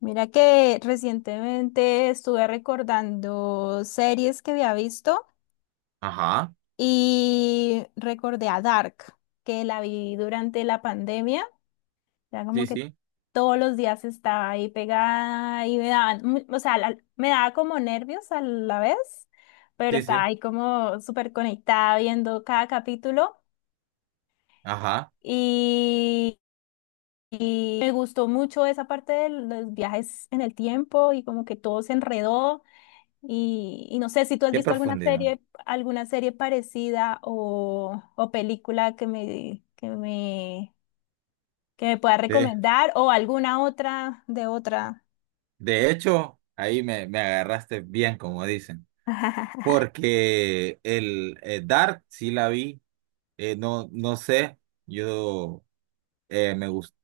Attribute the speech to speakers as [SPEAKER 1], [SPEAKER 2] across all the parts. [SPEAKER 1] Mira que recientemente estuve recordando series que había visto
[SPEAKER 2] Ajá,
[SPEAKER 1] y recordé a Dark, que la vi durante la pandemia. Era como
[SPEAKER 2] sí,
[SPEAKER 1] que
[SPEAKER 2] sí,
[SPEAKER 1] todos los días estaba ahí pegada y me daban, me daba como nervios a la vez, pero
[SPEAKER 2] sí,
[SPEAKER 1] estaba
[SPEAKER 2] sí,
[SPEAKER 1] ahí como súper conectada viendo cada capítulo
[SPEAKER 2] ajá,
[SPEAKER 1] y, y me gustó mucho esa parte de los viajes en el tiempo y como que todo se enredó. Y no sé si tú has
[SPEAKER 2] qué
[SPEAKER 1] visto
[SPEAKER 2] profundidad.
[SPEAKER 1] alguna serie parecida o película que me pueda
[SPEAKER 2] De,
[SPEAKER 1] recomendar o alguna otra de otra.
[SPEAKER 2] de hecho, ahí me agarraste bien, como dicen, porque el Dark sí la vi. No, no sé, yo eh, me gust-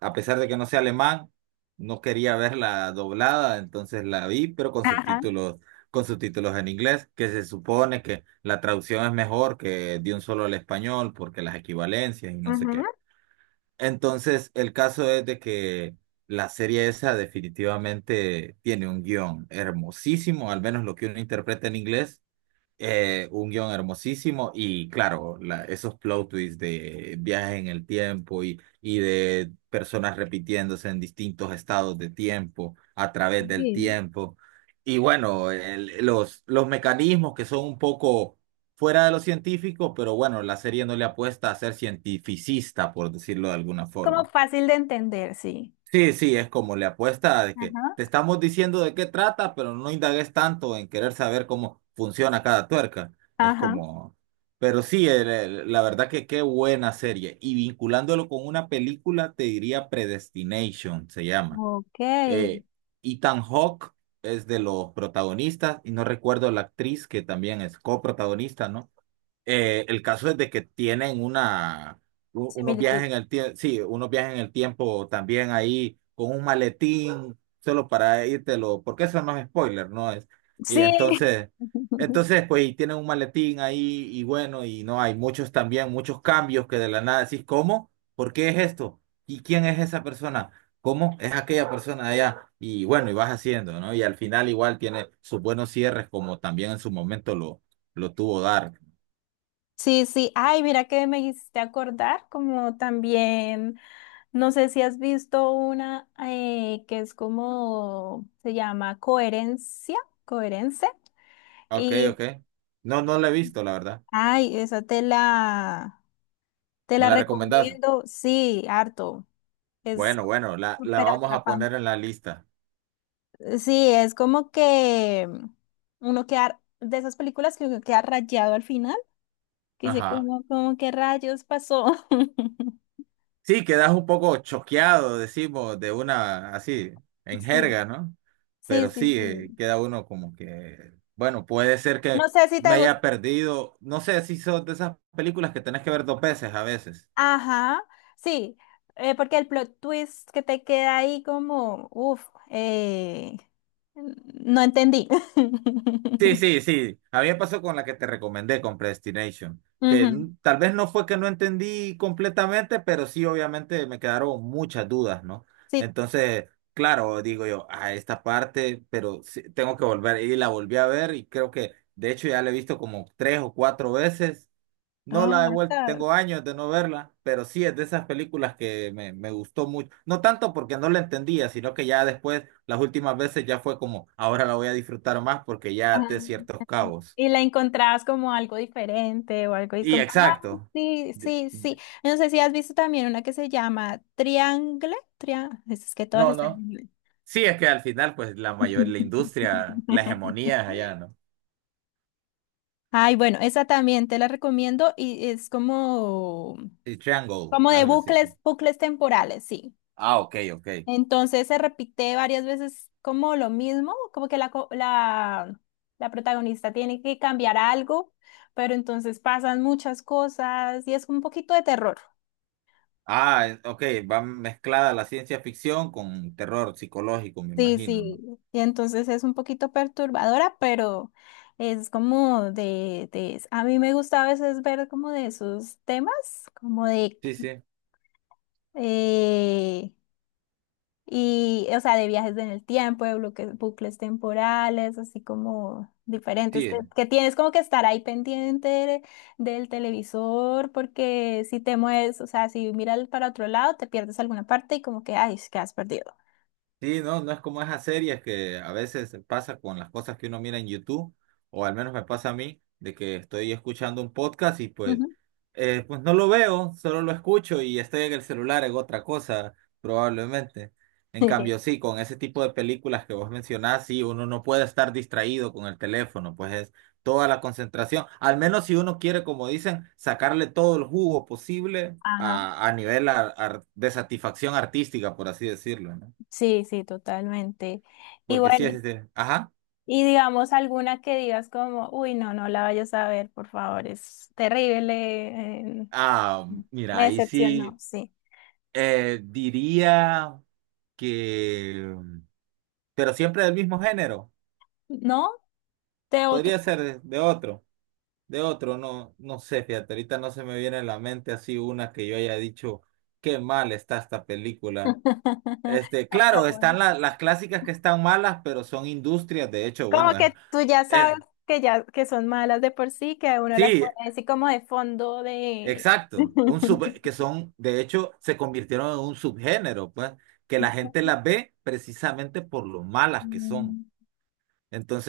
[SPEAKER 2] a pesar de que no sé alemán, no quería verla doblada, entonces la vi, pero
[SPEAKER 1] Ajá,
[SPEAKER 2] con subtítulos en inglés, que se supone que la traducción es mejor que de un solo al español, porque las equivalencias y no sé qué.
[SPEAKER 1] ujú.
[SPEAKER 2] Entonces, el caso es de que la serie esa definitivamente tiene un guión hermosísimo, al menos lo que uno interpreta en inglés. Un guión hermosísimo y claro, esos plot twists de viajes en el tiempo y de personas repitiéndose en distintos estados de tiempo, a través del
[SPEAKER 1] Sí.
[SPEAKER 2] tiempo. Y bueno, los mecanismos que son un poco fuera de lo científico, pero bueno, la serie no le apuesta a ser cientificista, por decirlo de alguna
[SPEAKER 1] Como
[SPEAKER 2] forma.
[SPEAKER 1] fácil de entender, sí.
[SPEAKER 2] Sí, sí, es como le apuesta de que
[SPEAKER 1] Ajá.
[SPEAKER 2] te estamos diciendo de qué trata, pero no indagues tanto en querer saber cómo funciona cada tuerca. Es
[SPEAKER 1] Ajá.
[SPEAKER 2] como, pero sí, la verdad que qué buena serie. Y vinculándolo con una película, te diría Predestination, se llama.
[SPEAKER 1] Ok.
[SPEAKER 2] Eh, Ethan Hawke es de los protagonistas y no recuerdo la actriz que también es coprotagonista, ¿no? El caso es de que tienen una, unos
[SPEAKER 1] Similitud.
[SPEAKER 2] viajes en el tiempo, sí, unos viajes en el tiempo también ahí con un maletín, solo para lo porque eso no es spoiler, ¿no? Es, y
[SPEAKER 1] Sí.
[SPEAKER 2] entonces, entonces, pues, y tienen un maletín ahí y bueno, y no, hay muchos también, muchos cambios que de la nada decís, ¿cómo? ¿Por qué es esto? ¿Y quién es esa persona? ¿Cómo es aquella persona de allá? Y bueno, y vas haciendo, ¿no? Y al final igual tiene sus buenos cierres, como también en su momento lo tuvo Dark.
[SPEAKER 1] Sí, sí. Ay, mira que me hiciste acordar, como también, no sé si has visto una que es como, se llama Coherencia, Coherence.
[SPEAKER 2] Ok,
[SPEAKER 1] Y,
[SPEAKER 2] ok. No, no la he visto, la verdad.
[SPEAKER 1] ay, te
[SPEAKER 2] ¿Me
[SPEAKER 1] la
[SPEAKER 2] la recomendás?
[SPEAKER 1] recomiendo, sí, harto. Es
[SPEAKER 2] Bueno, bueno, la
[SPEAKER 1] súper
[SPEAKER 2] vamos a poner
[SPEAKER 1] atrapante.
[SPEAKER 2] en la lista.
[SPEAKER 1] Sí, es como que uno queda, de esas películas que uno queda rayado al final, que dice,
[SPEAKER 2] Ajá.
[SPEAKER 1] como, como, ¿qué rayos pasó?
[SPEAKER 2] Sí, quedas un poco choqueado, decimos, de una así, en
[SPEAKER 1] Sí.
[SPEAKER 2] jerga, ¿no?
[SPEAKER 1] Sí,
[SPEAKER 2] Pero
[SPEAKER 1] sí,
[SPEAKER 2] sí,
[SPEAKER 1] sí.
[SPEAKER 2] queda uno como que, bueno, puede ser
[SPEAKER 1] No
[SPEAKER 2] que
[SPEAKER 1] sé si
[SPEAKER 2] me
[SPEAKER 1] te gusta.
[SPEAKER 2] haya perdido. No sé si son de esas películas que tenés que ver dos veces a veces.
[SPEAKER 1] Ajá, sí, porque el plot twist que te queda ahí como, uff, no entendí.
[SPEAKER 2] Sí, sí, sí. A mí me pasó con la que te recomendé, con Predestination, que
[SPEAKER 1] Ujú,
[SPEAKER 2] tal vez no fue que no entendí completamente, pero sí, obviamente me quedaron muchas dudas, ¿no?
[SPEAKER 1] sí,
[SPEAKER 2] Entonces, claro, digo yo, a esta parte, pero sí, tengo que volver y la volví a ver y creo que, de hecho, ya la he visto como tres o cuatro veces. No
[SPEAKER 1] no,
[SPEAKER 2] la he vuelto,
[SPEAKER 1] basta.
[SPEAKER 2] tengo años de no verla, pero sí es de esas películas que me gustó mucho. No tanto porque no la entendía, sino que ya después, las últimas veces ya fue como, ahora la voy a disfrutar más porque ya até ciertos
[SPEAKER 1] Ajá.
[SPEAKER 2] cabos.
[SPEAKER 1] Y la encontrabas como algo diferente o algo y es
[SPEAKER 2] Y
[SPEAKER 1] como, ay,
[SPEAKER 2] exacto.
[SPEAKER 1] sí,
[SPEAKER 2] De-
[SPEAKER 1] sí, sí.
[SPEAKER 2] de-
[SPEAKER 1] No sé si has visto también una que se llama Triangle. Tria Es que todas
[SPEAKER 2] No,
[SPEAKER 1] están en
[SPEAKER 2] no.
[SPEAKER 1] inglés.
[SPEAKER 2] Sí, es que al final, pues la mayor, la industria, la hegemonía es allá, ¿no?
[SPEAKER 1] Ay, bueno, esa también te la recomiendo y es como,
[SPEAKER 2] Y Triangle,
[SPEAKER 1] como de
[SPEAKER 2] algo así.
[SPEAKER 1] bucles, bucles temporales, sí.
[SPEAKER 2] Ah, ok, ok.
[SPEAKER 1] Entonces se repite varias veces como lo mismo, como que la protagonista tiene que cambiar algo, pero entonces pasan muchas cosas y es un poquito de terror.
[SPEAKER 2] Ah, ok, va mezclada la ciencia ficción con terror psicológico, me
[SPEAKER 1] Sí,
[SPEAKER 2] imagino, ¿no?
[SPEAKER 1] sí, y entonces es un poquito perturbadora, pero es como a mí me gusta a veces ver como de esos temas, como de
[SPEAKER 2] Sí, sí.
[SPEAKER 1] eh, y, o sea, de viajes en el tiempo, de bucles temporales, así como diferentes,
[SPEAKER 2] Sí,
[SPEAKER 1] que tienes como que estar ahí pendiente de- del televisor, porque si te mueves, o sea, si miras para otro lado, te pierdes alguna parte y como que, ay, que has perdido.
[SPEAKER 2] sí, no, no es como esas series que a veces pasa con las cosas que uno mira en YouTube, o al menos me pasa a mí, de que estoy escuchando un podcast y pues,
[SPEAKER 1] Ujú.
[SPEAKER 2] pues no lo veo, solo lo escucho y estoy en el celular en otra cosa, probablemente. En cambio, sí, con ese tipo de películas que vos mencionás, sí, uno no puede estar distraído con el teléfono, pues es toda la concentración, al menos si uno quiere, como dicen, sacarle todo el jugo posible
[SPEAKER 1] Ajá.
[SPEAKER 2] a nivel de satisfacción artística, por así decirlo, ¿no?
[SPEAKER 1] Sí, sí, totalmente. Y
[SPEAKER 2] Porque sí
[SPEAKER 1] bueno,
[SPEAKER 2] es este. Ajá.
[SPEAKER 1] y digamos alguna que digas como, uy, no, no la vayas a ver, por favor, es terrible, eh,
[SPEAKER 2] Ah, mira,
[SPEAKER 1] me
[SPEAKER 2] ahí
[SPEAKER 1] decepcionó,
[SPEAKER 2] sí
[SPEAKER 1] sí.
[SPEAKER 2] diría que. Pero siempre del mismo género.
[SPEAKER 1] ¿No? De otro.
[SPEAKER 2] Podría ser de otro. De otro, no, no sé, fíjate. Ahorita no se me viene a la mente así una que yo haya dicho, qué mal está esta película. Este, claro,
[SPEAKER 1] Apagón.
[SPEAKER 2] están las clásicas que están malas, pero son industrias. De hecho,
[SPEAKER 1] Como
[SPEAKER 2] bueno,
[SPEAKER 1] que tú ya sabes
[SPEAKER 2] eh,
[SPEAKER 1] que ya que son malas de por sí, que uno las
[SPEAKER 2] sí,
[SPEAKER 1] pone así como de fondo de.
[SPEAKER 2] exacto, que son, de hecho, se convirtieron en un subgénero, pues, que la gente las ve precisamente por lo malas que son.
[SPEAKER 1] Mm,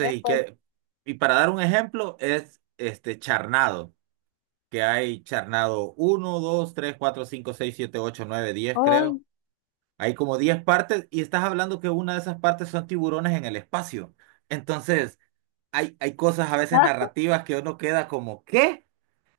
[SPEAKER 1] eh,
[SPEAKER 2] y
[SPEAKER 1] pues,
[SPEAKER 2] que, y para dar un ejemplo, es este charnado, que hay charnado 1, 2, 3, 4, 5, 6, 7, 8, 9, 10
[SPEAKER 1] ay,
[SPEAKER 2] creo. Hay como 10 partes, y estás hablando que una de esas partes son tiburones en el espacio. Entonces, hay cosas a veces
[SPEAKER 1] ah,
[SPEAKER 2] narrativas que uno queda como, ¿qué?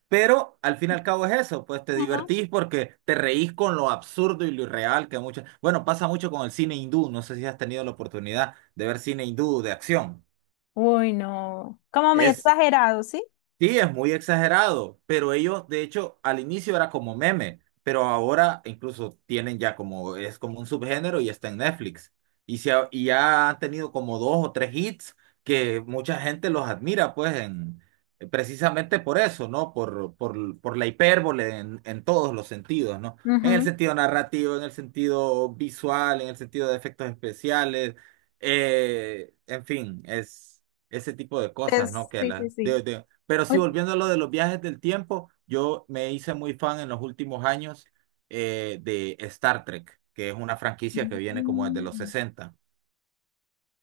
[SPEAKER 2] Pero al fin y al cabo es eso, pues te
[SPEAKER 1] ujú.
[SPEAKER 2] divertís porque te reís con lo absurdo y lo irreal que muchas... Bueno, pasa mucho con el cine hindú, no sé si has tenido la oportunidad de ver cine hindú de acción.
[SPEAKER 1] Uy, no. Como muy
[SPEAKER 2] Es
[SPEAKER 1] exagerado, ¿sí?
[SPEAKER 2] Sí, es muy exagerado, pero ellos, de hecho, al inicio era como meme, pero ahora incluso tienen ya como, es como un subgénero y está en Netflix. Y, y ya han tenido como dos o tres hits que mucha gente los admira, pues, en, precisamente por eso, ¿no? Por la hipérbole en todos los sentidos, ¿no? En el
[SPEAKER 1] Ujú,
[SPEAKER 2] sentido narrativo, en el sentido visual, en el sentido de efectos especiales, en fin, es ese tipo de cosas, ¿no? Que
[SPEAKER 1] sí, sí,
[SPEAKER 2] la,
[SPEAKER 1] sí.
[SPEAKER 2] de- Pero sí,
[SPEAKER 1] Uy,
[SPEAKER 2] volviendo a lo de los viajes del tiempo, yo me hice muy fan en los últimos años de Star Trek, que es una franquicia que viene como desde los
[SPEAKER 1] mm,
[SPEAKER 2] 60.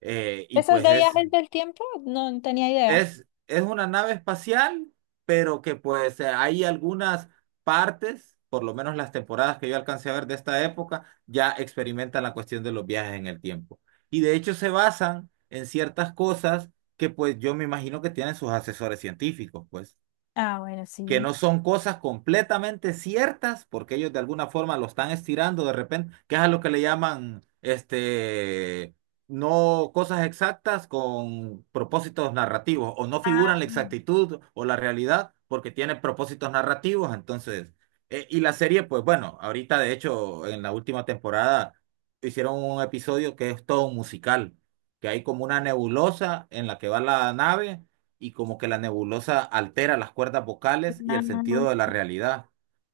[SPEAKER 2] Y
[SPEAKER 1] ¿esos
[SPEAKER 2] pues
[SPEAKER 1] de
[SPEAKER 2] es,
[SPEAKER 1] viajes del tiempo? No, no tenía idea.
[SPEAKER 2] es una nave espacial, pero que pues hay algunas partes, por lo menos las temporadas que yo alcancé a ver de esta época, ya experimentan la cuestión de los viajes en el tiempo. Y de hecho se basan en ciertas cosas que pues yo me imagino que tienen sus asesores científicos, pues,
[SPEAKER 1] Ah, bueno,
[SPEAKER 2] que
[SPEAKER 1] sí.
[SPEAKER 2] no son cosas completamente ciertas, porque ellos de alguna forma lo están estirando de repente, que es a lo que le llaman, este, no cosas exactas con propósitos narrativos, o no figuran
[SPEAKER 1] Ah,
[SPEAKER 2] la exactitud o la realidad porque tienen propósitos narrativos, entonces, y la serie, pues bueno, ahorita de hecho en la última temporada hicieron un episodio que es todo un musical, que hay como una nebulosa en la que va la nave y como que la nebulosa altera las cuerdas vocales y
[SPEAKER 1] ah,
[SPEAKER 2] el sentido de la realidad.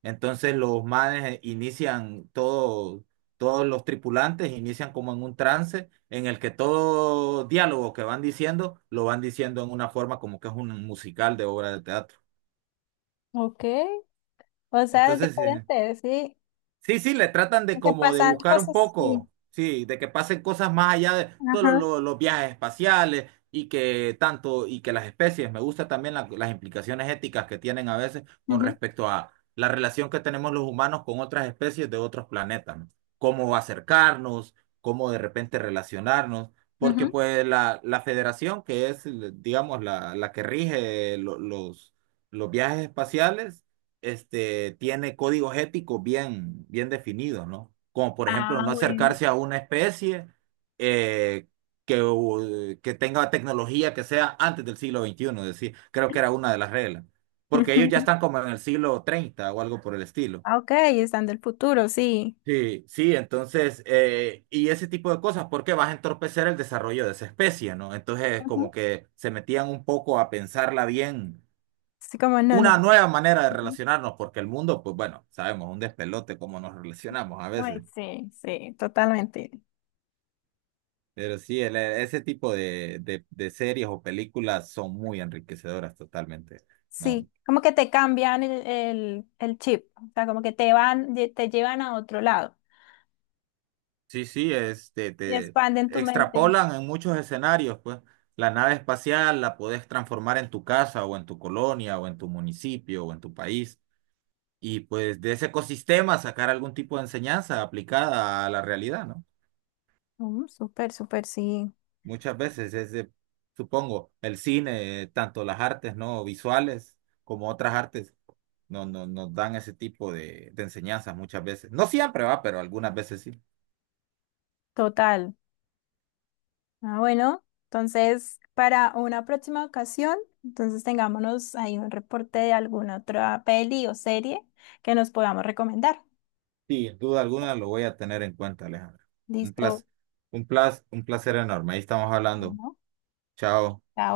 [SPEAKER 2] Entonces los manes inician todo, todos los tripulantes inician como en un trance en el que todo diálogo que van diciendo lo van diciendo en una forma como que es un musical de obra de teatro.
[SPEAKER 1] ok. O sea, es
[SPEAKER 2] Entonces,
[SPEAKER 1] diferente, sí.
[SPEAKER 2] sí, sí, le tratan de
[SPEAKER 1] Aunque
[SPEAKER 2] como de
[SPEAKER 1] pasan
[SPEAKER 2] buscar un
[SPEAKER 1] cosas, sí.
[SPEAKER 2] poco, sí, de que pasen cosas más allá de todos
[SPEAKER 1] Ajá,
[SPEAKER 2] los viajes espaciales y que tanto, y que las especies, me gusta también las implicaciones éticas que tienen a veces con
[SPEAKER 1] ujú,
[SPEAKER 2] respecto a la relación que tenemos los humanos con otras especies de otros planetas, ¿no? Cómo acercarnos, cómo de repente relacionarnos, porque
[SPEAKER 1] ujú.
[SPEAKER 2] pues la federación que es, digamos, la que rige los viajes espaciales, este, tiene códigos éticos bien, bien definidos, ¿no? Como por ejemplo,
[SPEAKER 1] Ah,
[SPEAKER 2] no
[SPEAKER 1] bueno.
[SPEAKER 2] acercarse a una especie eh, que, que tenga tecnología que sea antes del siglo XXI, decir, creo que era una de las reglas, porque ellos ya están como en el siglo 30 o algo por el estilo.
[SPEAKER 1] Ok, están del futuro, sí.
[SPEAKER 2] Sí, sí, entonces, y ese tipo de cosas, porque vas a entorpecer el desarrollo de esa especie, ¿no? Entonces, como
[SPEAKER 1] Ujú.
[SPEAKER 2] que se metían un poco a pensarla bien,
[SPEAKER 1] Así como, no, no.
[SPEAKER 2] una nueva manera de
[SPEAKER 1] Ujú.
[SPEAKER 2] relacionarnos, porque el mundo, pues bueno, sabemos, un despelote cómo nos relacionamos a
[SPEAKER 1] Ay,
[SPEAKER 2] veces.
[SPEAKER 1] sí, sí, totalmente.
[SPEAKER 2] Pero sí, ese tipo de, de series o películas son muy enriquecedoras totalmente, ¿no?
[SPEAKER 1] Sí, como que te cambian el chip, o sea, como que te van, te llevan a otro lado
[SPEAKER 2] Sí, sí, este,
[SPEAKER 1] y
[SPEAKER 2] te
[SPEAKER 1] expanden tu mente.
[SPEAKER 2] extrapolan en muchos escenarios, pues. La nave espacial la podés transformar en tu casa o en tu colonia o en tu municipio o en tu país. Y pues de ese ecosistema sacar algún tipo de enseñanza aplicada a la realidad, ¿no?
[SPEAKER 1] Mm, súper, súper, sí,
[SPEAKER 2] Muchas veces es de, supongo, el cine, tanto las artes no visuales como otras artes, no, nos dan ese tipo de enseñanzas muchas veces. No siempre va, pero algunas veces sí.
[SPEAKER 1] total. Ah, bueno, entonces para una próxima ocasión, entonces tengámonos ahí un reporte de alguna otra peli o serie que nos podamos recomendar.
[SPEAKER 2] Sí, sin duda alguna lo voy a tener en cuenta, Alejandra. Un
[SPEAKER 1] Listo,
[SPEAKER 2] placer, un placer, un placer enorme. Ahí estamos hablando.
[SPEAKER 1] ¿no?
[SPEAKER 2] Chao.
[SPEAKER 1] Chao.